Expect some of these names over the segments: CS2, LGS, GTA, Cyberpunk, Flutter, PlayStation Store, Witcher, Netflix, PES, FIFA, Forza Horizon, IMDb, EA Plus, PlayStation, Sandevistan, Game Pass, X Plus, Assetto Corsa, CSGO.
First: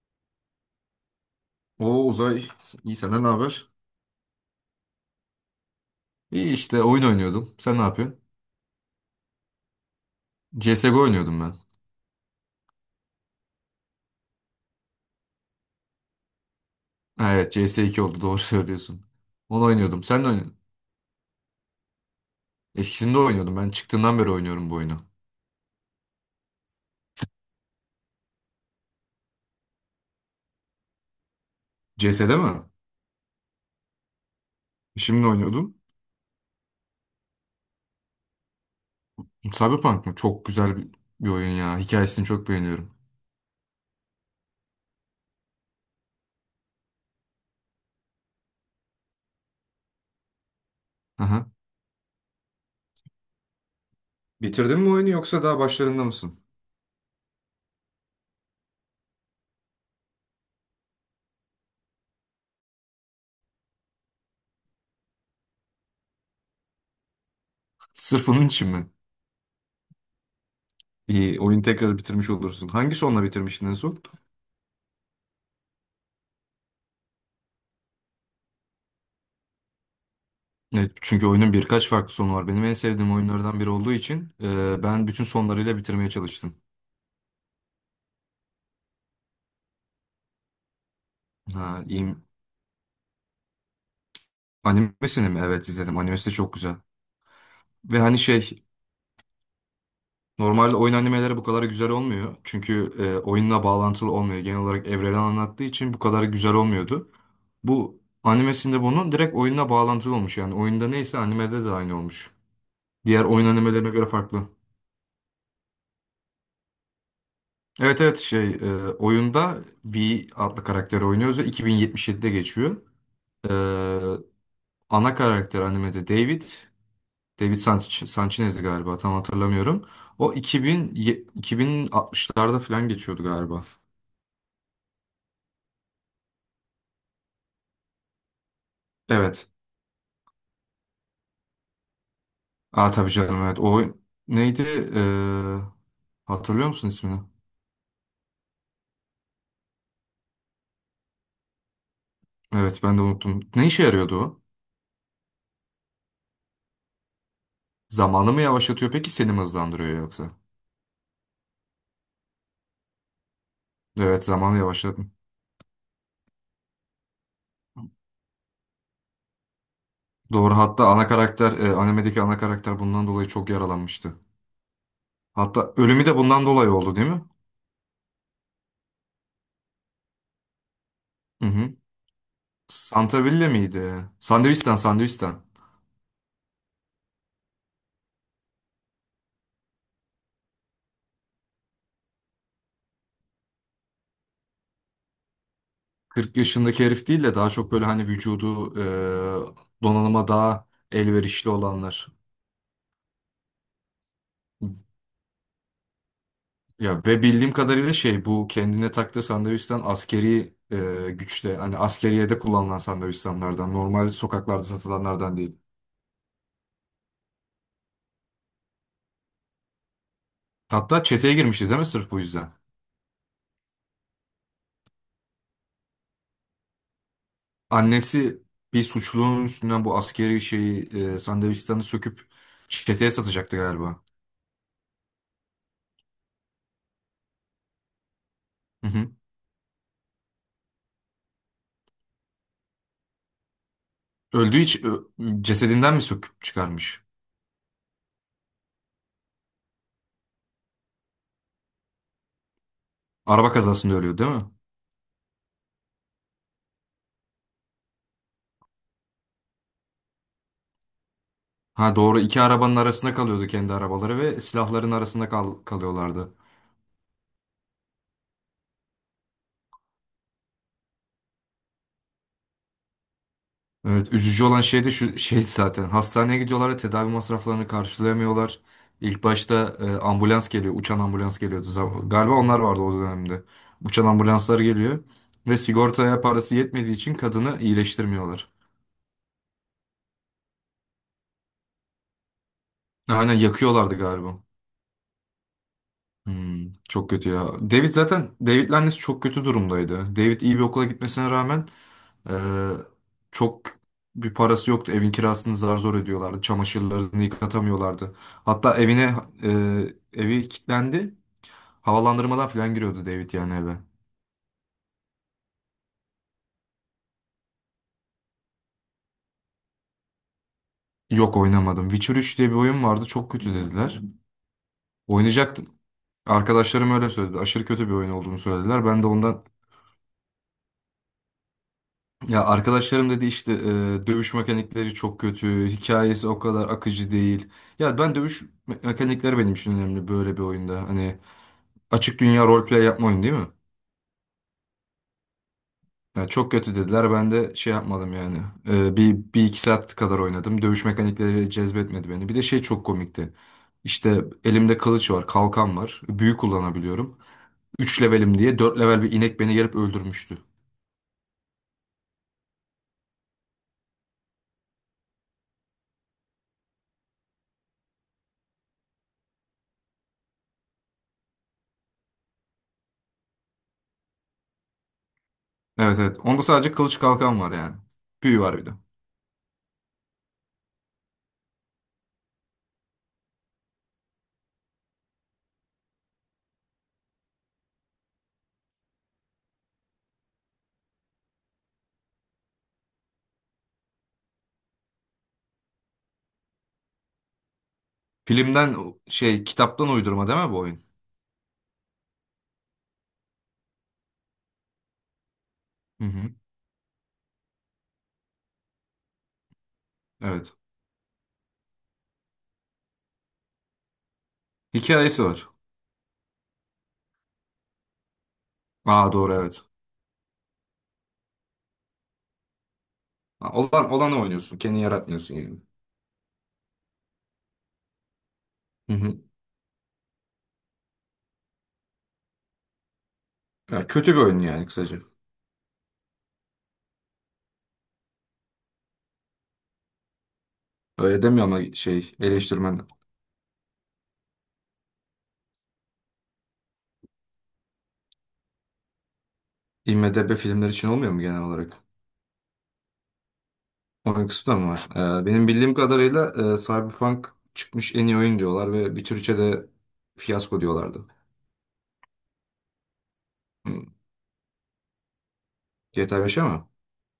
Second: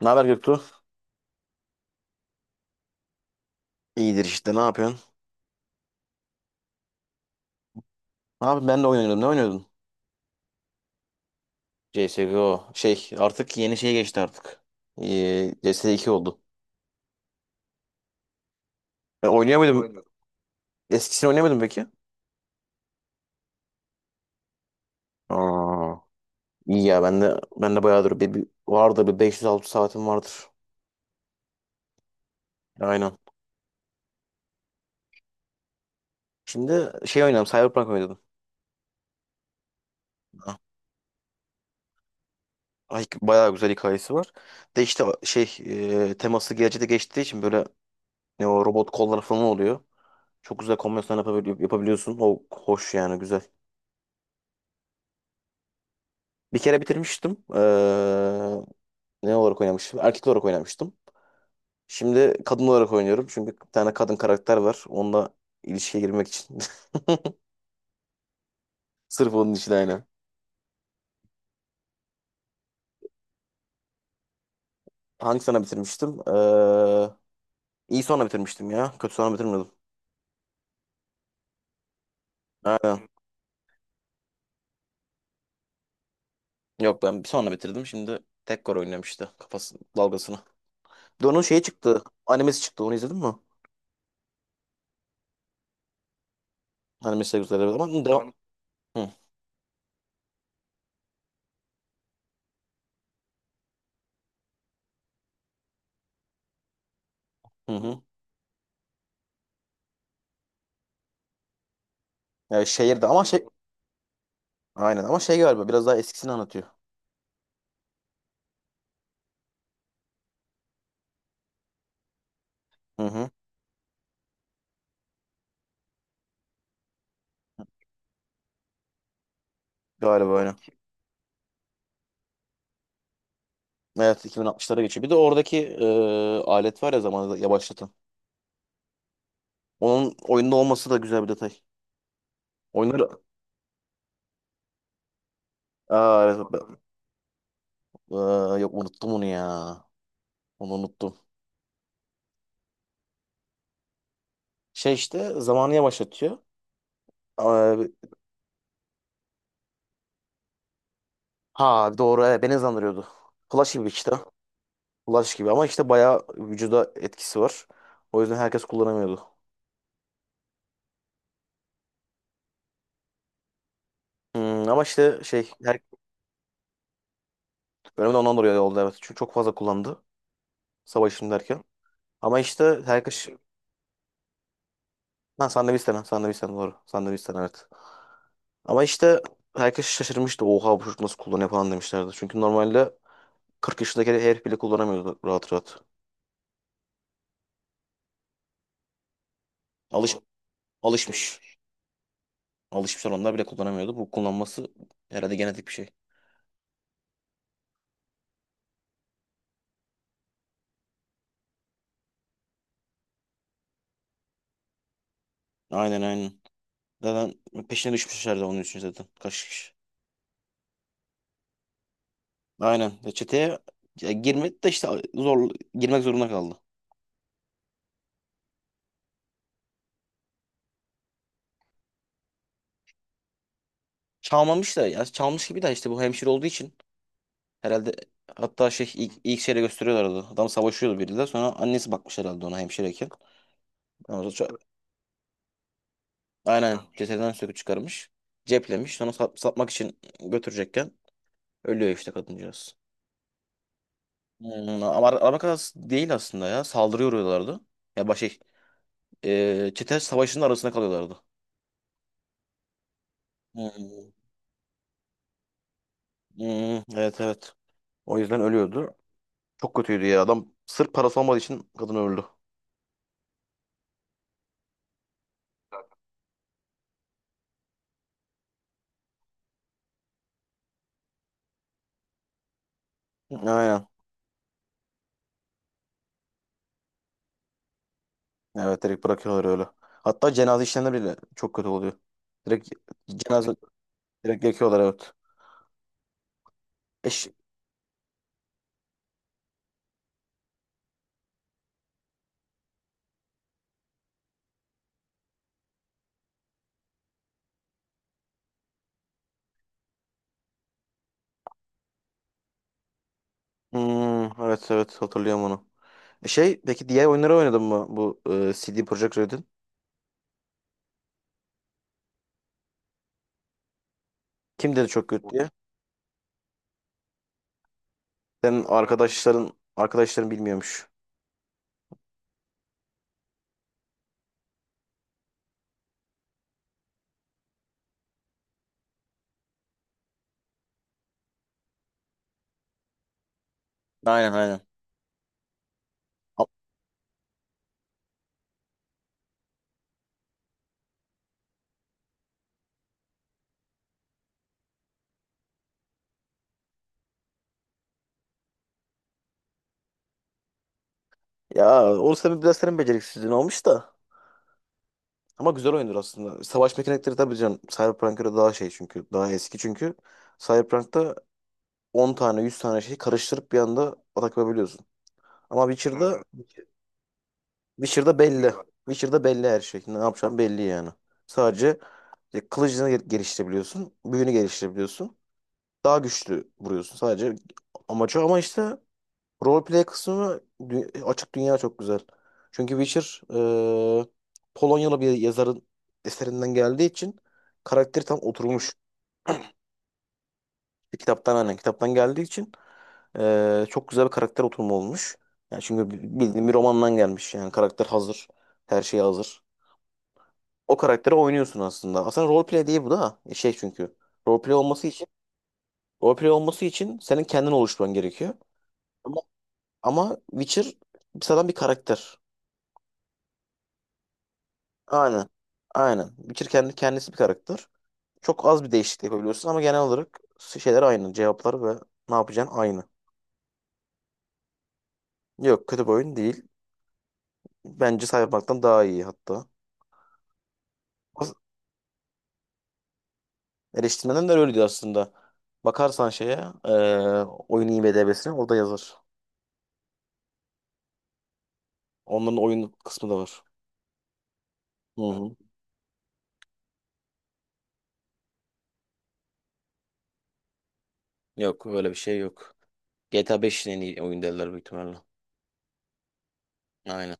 Ne haber Göktuğ? O Uzay, iyi senden ne haber? İyidir işte ne yapıyorsun? İyi işte oyun oynuyordum. Sen ne yapıyorsun? Abi ben de oynuyordum. Ne oynuyordun? CSGO oynuyordum ben. CSGO. Şey artık yeni şeye geçti artık. CS2 oldu. Ha, evet CS2 oldu doğru söylüyorsun. Oynuyor Onu oynuyordum. muydun? Sen de oynuyordun. Eskisini oynayamadım peki. Eskisinde oynuyordum. Ben çıktığından beri oynuyorum bu oyunu. Aa, İyi ya ben de bayağıdır bir vardır bir 500-600 saatim vardır. CS'de mi? Aynen. Şimdi oynuyordum. Şimdi şey oynadım, Cyberpunk oynadım. Cyberpunk mı? Çok ah, güzel bir oyun ya. Hikayesini çok beğeniyorum. Ay, bayağı güzel hikayesi var. De işte şey teması gelecekte geçtiği için böyle ne o robot kollar falan oluyor. Çok güzel kombinasyonlar Aha. Yapabiliyorsun. O hoş yani, güzel. Bitirdin mi oyunu yoksa daha başlarında mısın? Bir kere bitirmiştim. Ne olarak oynamıştım? Erkek olarak oynamıştım. Şimdi kadın olarak oynuyorum. Çünkü bir tane kadın karakter var. Onunla ilişkiye girmek için. Sırf onun için mi? Sırf onun için, aynen. İyi, oyunu tekrar bitirmiş olursun. Hangi sonla bitirmiştin en son? Hangi sene bitirmiştim? İyi sonra bitirmiştim ya. Kötü sonra bitirmedim. Evet, çünkü oyunun birkaç farklı sonu var. Benim en Aynen. sevdiğim oyunlardan biri olduğu için ben bütün sonlarıyla bitirmeye çalıştım. Yok, ben bir sonra bitirdim. Şimdi tek oynuyorum işte. Kafası dalgasını. Bir de onun şeyi Ha, çıktı. iyi. Animesi çıktı. Onu izledin mi? Animesini mi? Evet izledim. Animesi de çok güzel. Animesi de güzel. Ve Ama hani devam. şey Hı normalde oyun animeleri bu kadar güzel olmuyor. Çünkü oyunla bağlantılı olmuyor. Genel olarak evreni anlattığı için bu kadar güzel olmuyordu. hı. Bu Hı. animesinde bunun direkt oyunla bağlantılı olmuş. Yani oyunda neyse animede de aynı olmuş. Yani şehirde ama Diğer şey. oyun animelerine göre farklı. Aynen ama şey galiba biraz daha eskisini anlatıyor. Evet, evet, şey, oyunda V adlı karakteri oynuyoruz ve 2077'de geçiyor. Hı hı. Ee, ana karakter animede David Sanchez galiba tam hatırlamıyorum. O Galiba öyle. 2060'larda falan geçiyordu galiba. Evet, 2060'lara geçiyor. Bir de oradaki alet var ya, zamanı yavaşlatan. Evet. Onun oyunda olması da güzel bir detay. Aa, Oyunları... tabii canım, evet. O neydi? Ee, Aa, evet, hatırlıyor ben- musun ismini? Aa, yok, unuttum onu ya. Onu unuttum. Evet, ben de unuttum. Ne işe yarıyordu o? Şey işte zamanı yavaşlatıyor. Aa, Zamanı mı yavaşlatıyor peki seni mi hızlandırıyor yoksa? ha doğru, evet, beni hızlandırıyordu. Flash gibi işte. Evet, zamanı yavaşlatıyor. Flash gibi ama işte bayağı vücuda etkisi var. O yüzden herkes kullanamıyordu. Doğru, hatta animedeki ana karakter bundan dolayı çok yaralanmıştı. Ama işte şey Hatta her ölümü de bundan dolayı oldu, değil mi? bölümde ondan dolayı oldu, evet. Çünkü çok fazla kullandı, savaşın Hı derken. hı. Ama işte Santa herkes... Villa miydi? Sandevistan, Sandevistan. Ha, Sandviçten, Sandviçten doğru. Sandviçten, evet. Ama işte herkes şaşırmıştı. Oha, bu çocuk nasıl kullanıyor falan demişlerdi. Çünkü normalde 40 yaşındaki herif bile kullanamıyordu rahat rahat. 40 yaşındaki herif değil de daha çok böyle hani vücudu Alış, donanıma daha Alışmış, elverişli olanlar. alışmış onlar bile kullanamıyordu. Bu kullanması herhalde genetik bir şey. Ya ve bildiğim kadarıyla şey bu kendine taktığı Sandevistan askeri güçte hani askeriyede kullanılan Sandevistanlardan, normal sokaklarda satılanlardan değil. Aynen, aynen. Zaten peşine düşmüşlerdi onun için zaten. Kaç kişi. Hatta çeteye girmişti değil mi sırf bu yüzden? Aynen. Ya çeteye ya girmedi de işte, zor girmek zorunda kaldı. Annesi bir suçlunun üstünden bu askeri şeyi Sandevistan'ı söküp çeteye satacaktı galiba. Çalmamış da ya çalmış gibi de işte, bu hemşire olduğu için herhalde. Hatta şey ilk, ilk şeyle gösteriyorlardı. Adam savaşıyordu biriyle, sonra annesi bakmış herhalde ona hemşireyken. Ama Öldüğü için ö- Cesedinden mi söküp aynen, çıkarmış? cesedden söküp çıkarmış. Ceplemiş. Sonra satmak için götürecekken ölüyor işte kadıncağız. Araba kazasında ölüyor değil mi? Ama araba kazası değil aslında ya. Saldırıya uğruyorlardı. Ya baş şey, çete savaşının arasında kalıyorlardı. Ha doğru, iki arabanın arasında kalıyordu, kendi Hmm, arabaları ve silahların arasında kalıyorlardı. hmm, evet, evet. O yüzden ölüyordu. Çok kötüydü ya. Adam sırf parası olmadığı için kadın öldü. Evet, üzücü olan şey de şu şey zaten hastaneye gidiyorlar ve tedavi masraflarını karşılayamıyorlar. İlk başta ambulans geliyor, uçan ambulans geliyordu. Galiba onlar vardı o dönemde. Aynen. Uçan ambulanslar geliyor ve sigortaya parası yetmediği için kadını iyileştirmiyorlar. Evet, direkt bırakıyorlar öyle. Hatta cenaze işlemleri bile çok kötü oluyor. Direkt Aynen, cenaze, yakıyorlardı galiba. direkt yakıyorlar, evet. Hmm, E çok kötü ya. David'le annesi çok kötü durumdaydı. David iyi bir okula gitmesine rağmen e, çok bir parası yoktu. Evin kirasını zar zor ödüyorlardı. Çamaşırlarını yıkatamıyorlardı. Hatta e, evi kilitlendi. Havalandırmadan falan giriyordu David yani eve. Evet, evet, hatırlıyorum onu. Şey peki, diğer oyunları oynadın mı bu CD Projekt Red'in? Yok, oynamadım. Witcher 3 diye bir oyun vardı. Çok kötü dediler. Kim dedi çok kötü diye? Oynayacaktım. Arkadaşlarım öyle söyledi. Aşırı kötü bir oyun olduğunu Senin söylediler. Ben de ondan. arkadaşların bilmiyormuş. Ya arkadaşlarım dedi işte dövüş mekanikleri çok kötü, hikayesi o kadar akıcı değil. Ya, ben mekanikleri benim için önemli böyle bir oyunda. Hani açık dünya roleplay yapma oyunu değil mi? Aynen, aynen. Ya A- çok kötü dediler, ben de şey yapmadım yani. Bir iki saat kadar oynadım. Dövüş mekanikleri cezbetmedi beni. Bir de şey çok komikti. İşte elimde kılıç var, kalkan var. Büyü kullanabiliyorum. Üç levelim diye 4 level bir inek beni gelip öldürmüştü. Ya o sebebi biraz senin beceriksizliğin olmuş da. Ama güzel oyundur aslında. Savaş mekanikleri, tabii canım. Cyberpunk'a göre daha şey, çünkü daha eski çünkü. Cyberpunk'ta 10 tane 100 tane şeyi karıştırıp bir anda atak yapabiliyorsun. Ama Evet, evet. Witcher'da Onda sadece kılıç kalkan var yani. Witcher'da Büyü belli. var bir de. Witcher'da belli her şey. Ne yapacağım belli yani. Sadece kılıcını geliştirebiliyorsun. Büyünü geliştirebiliyorsun. Daha güçlü vuruyorsun. Sadece amacı, ama işte roleplay kısmı, açık dünya çok güzel. Çünkü Witcher e, Polonyalı bir yazarın eserinden geldiği için karakteri tam oturmuş. Filmden şey kitaptan uydurma değil mi bu oyun? Bir kitaptan, aynen, kitaptan geldiği için çok güzel bir karakter oturumu olmuş. Yani çünkü Hı hı. bildiğin bir romandan gelmiş, yani karakter hazır. Her şey hazır. Evet. O karakteri oynuyorsun aslında. Aslında roleplay değil bu da. Şey çünkü. Roleplay olması için Hikayesi var. roleplay olması için senin kendin oluşturman gerekiyor. Aa Ama, doğru, evet. ama Witcher sıradan bir karakter. Ha, olanı oynuyorsun. Kendi Aynen. yaratmıyorsun yani. Aynen. Witcher kendi kendisi bir karakter. Çok az bir Hı değişiklik hı. yapabiliyorsun ama genel olarak şeyler aynı. Cevaplar ve ne yapacağın aynı. Ya, kötü bir oyun yani kısaca. Yok, kötü bir oyun değil. Bence Cyberpunk'tan daha iyi hatta. Öyle As- demiyor ama şey, eleştirmen. Eleştirmenler de öyle diyor aslında. Bakarsan şeye, oyun IMDb'sine, orada yazar. IMDb filmler için olmuyor mu genel olarak? Onların oyun kısmı da var. Oyun kısmı da mı var? Hı Ee, hı. benim bildiğim kadarıyla Cyberpunk çıkmış en iyi oyun diyorlar ve Witcher 3'e de fiyasko diyorlardı. Yok, öyle bir şey yok. GTA 5'in Hı. en iyi oyun derler büyük ihtimalle. GTA 5'e mi? Aynen.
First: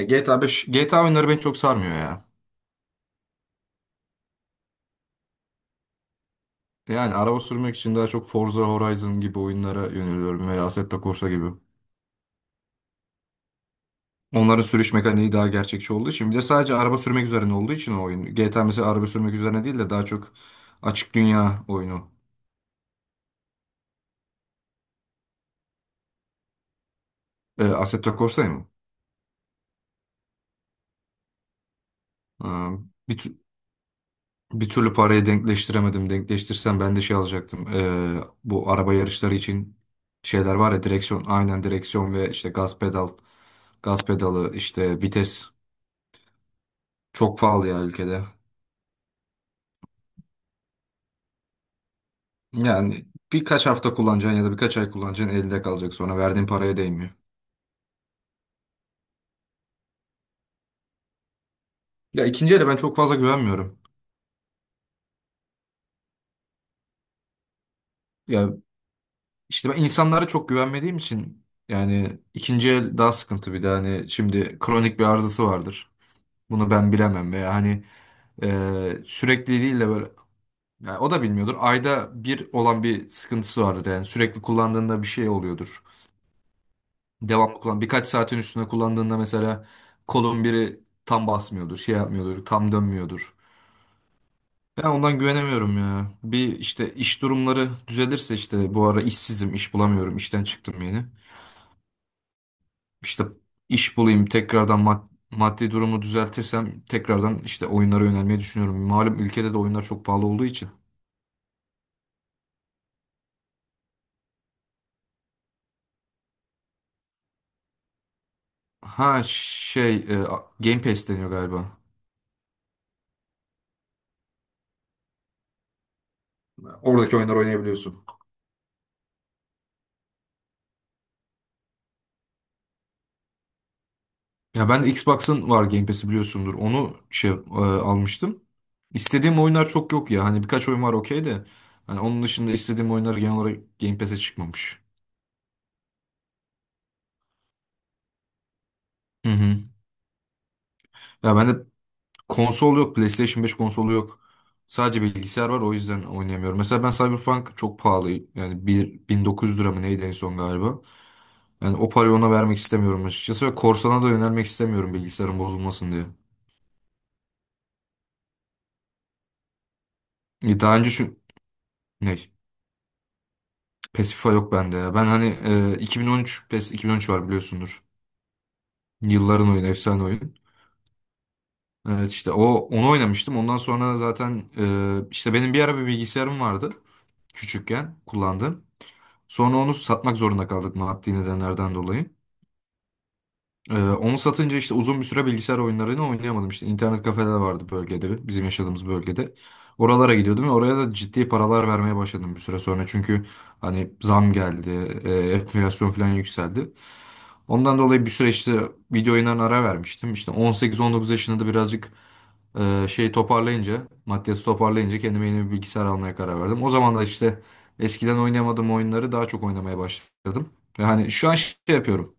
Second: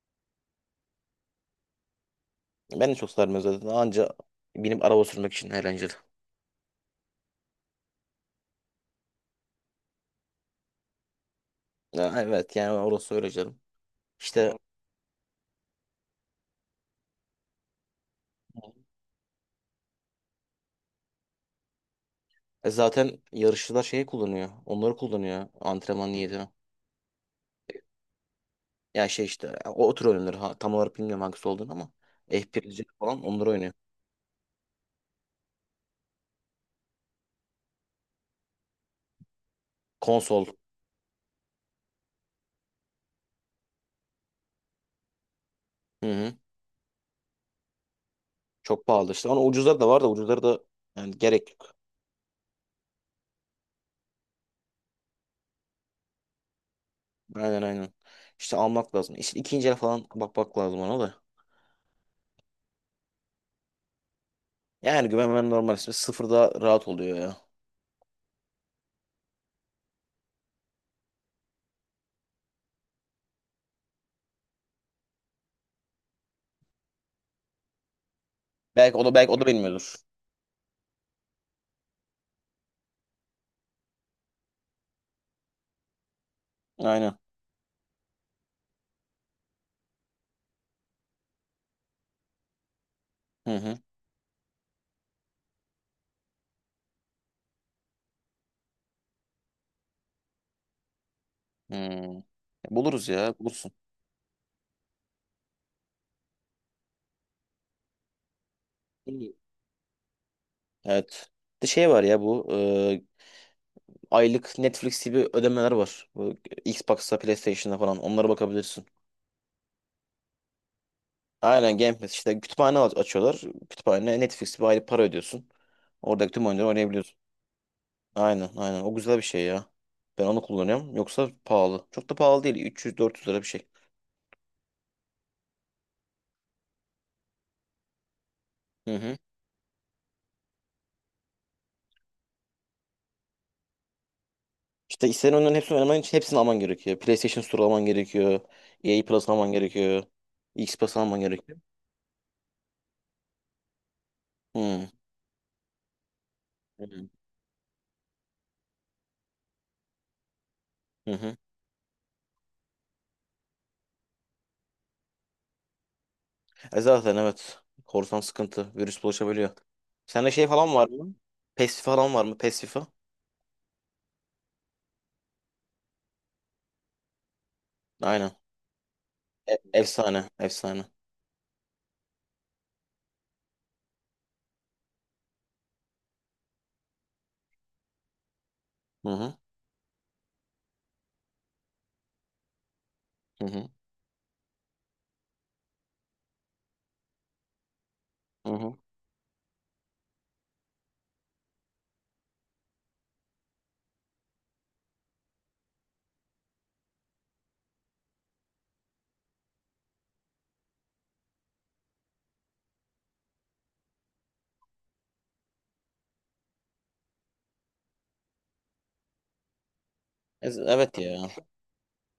GTA 5, GTA oyunları beni çok sarmıyor ya. Ben de çok sarmıyor zaten. Anca benim araba sürmek için eğlenceli. Yani araba sürmek için daha çok Forza Horizon gibi oyunlara yöneliyorum veya Assetto Corsa gibi. Ya, evet, yani orası öyle canım. İşte Onların sürüş mekaniği daha gerçekçi olduğu için bir de sadece araba sürmek üzerine olduğu için o oyun. GTA mesela araba sürmek üzerine değil de daha çok açık dünya oyunu. Zaten yarışçılar şeyi kullanıyor. Onları kullanıyor antrenman niyetine. Assetto Corsa'yı mı? Ya şey işte, o tür oyunlar. Ha, tam olarak bilmiyorum hangisi olduğunu ama Ha, F1'ci bir, falan tü- onları oynuyor. bir türlü parayı denkleştiremedim. Denkleştirsem ben de şey alacaktım. Bu araba yarışları için Konsol. şeyler var ya, direksiyon. Aynen, direksiyon ve işte gaz pedal. Gaz pedalı işte vites. Hı hı. Çok pahalı ya ülkede. Çok pahalı işte. Ama ucuzları da var da, ucuzları da yani gerek yok. Yani birkaç hafta kullanacaksın ya da birkaç ay kullanacaksın, elde kalacak, sonra verdiğin paraya değmiyor. Aynen, aynen. İşte almak lazım. İşte ikinci el falan bakmak lazım ona da. Ya, ikinci ele ben çok fazla güvenmiyorum. Yani güvenmem normal, ismi sıfırda rahat oluyor ya. Ya işte ben insanlara çok güvenmediğim için yani ikinci el daha sıkıntı, bir de hani şimdi kronik bir arızası vardır. Bunu ben bilemem veya hani Belki o da belki o da sürekli değil de bilmiyordur. böyle, yani o da bilmiyordur. Ayda bir olan bir sıkıntısı vardır yani sürekli kullandığında bir şey oluyordur. Aynen. Devamlı kullan, birkaç saatin üstüne kullandığında mesela kolun biri tam basmıyordur, şey yapmıyordur, tam dönmüyordur. Hı hı. Ben ondan güvenemiyorum ya. Bir işte iş durumları düzelirse işte bu ara işsizim, iş bulamıyorum, işten çıktım yeni. Hmm. Buluruz İşte ya, bulursun. iş bulayım, tekrardan maddi durumu düzeltirsem tekrardan işte oyunlara yönelmeyi düşünüyorum. Malum İyi. ülkede de oyunlar çok pahalı olduğu için. Evet. Bir de şey var ya bu aylık Netflix gibi ödemeler var. Bu Xbox'ta, PlayStation'da falan, onlara bakabilirsin. Ha şey, Game Pass deniyor galiba. Aynen, Game Pass işte, kütüphane açıyorlar. Kütüphane Netflix, bir aylık para ödüyorsun. Oradaki tüm oyunları oynayabiliyorsun. Oradaki oyunları oynayabiliyorsun. Aynen, aynen, o güzel bir şey ya. Ben onu kullanıyorum. Yoksa pahalı. Çok da pahalı değil. 300-400 lira bir şey. Ya ben de Xbox'ın var, Game Pass'i biliyorsundur. Onu şey almıştım. Hı hı. İstediğim oyunlar çok yok ya. Hani birkaç oyun var, okey de. Hani onun dışında istediğim oyunlar genel olarak Game Pass'e çıkmamış. İşte istenen oyunların hepsini oynaman için hepsini alman gerekiyor. PlayStation Store alman gerekiyor. EA Plus Hı alman hı. gerekiyor. X Plus alman Ya gerekiyor. bende konsol yok. PlayStation 5 konsolu yok. Hmm. Sadece bilgisayar var, o yüzden oynayamıyorum. Mesela Hı ben hı. Cyberpunk çok pahalı. Yani 1900 lira mı neydi en son galiba. Hı hı. Yani o parayı ona vermek istemiyorum açıkçası. Ve korsana da yönelmek istemiyorum bilgisayarın bozulmasın diye. Zaten, evet. Korsan sıkıntı. Virüs bulaşabiliyor. Sende şey falan Daha var önce mı? şu... PES falan Ne? var mı? PES, FIFA. Pasify yok bende ya. Ben hani 2013 PES 2013 var biliyorsundur. Aynen. Yılların oyunu, efsane Efsane. oyun. Efsane. Evet işte o onu oynamıştım. Ondan sonra zaten işte benim bir ara bir bilgisayarım vardı küçükken kullandığım. Hı hı. Sonra onu satmak zorunda kaldık maddi nedenlerden dolayı. Hı hı. Onu satınca işte uzun bir süre bilgisayar oyunlarını oynayamadım. İşte internet kafeler vardı bölgede, bizim Hı hı. yaşadığımız bölgede. Oralara gidiyordum ve oraya da ciddi paralar vermeye başladım bir süre sonra. Çünkü hani zam geldi, enflasyon falan yükseldi. Ondan dolayı bir süre işte video oyunlarına ara vermiştim. İşte 18-19 yaşında da birazcık şey toparlayınca, maddiyatı toparlayınca kendime yeni bir bilgisayar almaya karar verdim. O zaman da işte eskiden oynayamadığım oyunları daha çok oynamaya başladım. Evet Yani ya. şu an şey yapıyorum.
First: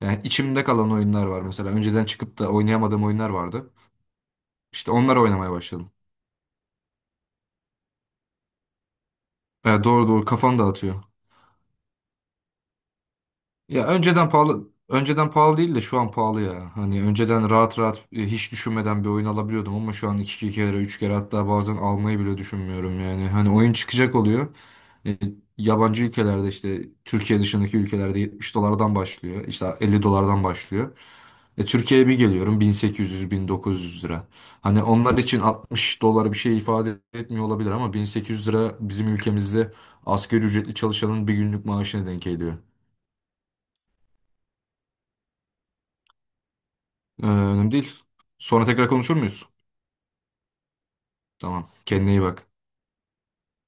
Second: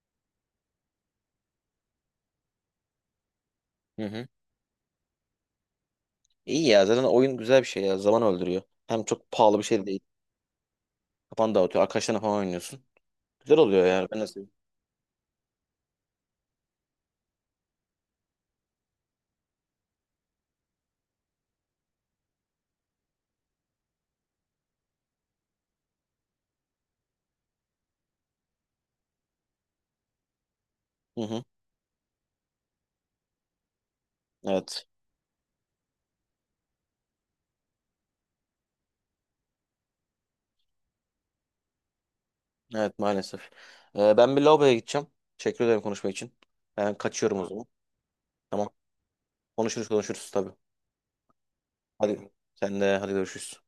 Yani içimde kalan oyunlar var mesela. Önceden çıkıp da oynayamadığım oyunlar vardı. Hı hı. İşte onları oynamaya başladım. İyi ya. Zaten oyun güzel bir şey ya. Zaman öldürüyor. Hem çok pahalı bir şey Yani de değil. doğru doğru kafam dağıtıyor. Kafanı dağıtıyor. Arkadaşlarına falan oynuyorsun. Güzel oluyor Ya yani. Ben de önceden seviyorum. pahalı, önceden pahalı değil de şu an pahalı ya. Hani önceden rahat rahat hiç düşünmeden bir oyun alabiliyordum ama şu an iki kere üç kere hatta bazen almayı bile düşünmüyorum yani. Hani oyun çıkacak oluyor. E, yabancı ülkelerde işte Türkiye dışındaki ülkelerde 70 dolardan başlıyor. İşte 50 dolardan başlıyor. Hı hı. Türkiye'ye bir geliyorum 1800 1900 lira. Hani Evet. onlar için 60 dolar bir şey ifade etmiyor olabilir ama 1800 lira bizim ülkemizde asgari ücretli çalışanın bir günlük maaşına denk geliyor. Evet, maalesef. Ben bir lavaboya gideceğim. Teşekkür ederim konuşma için. Ben Ee, kaçıyorum, o Tamam zaman. önemli değil. Sonra Tamam. tekrar konuşur muyuz? Konuşuruz, konuşuruz, tabii. Tamam. Kendine iyi Hadi. bak. Sen de hadi, görüşürüz.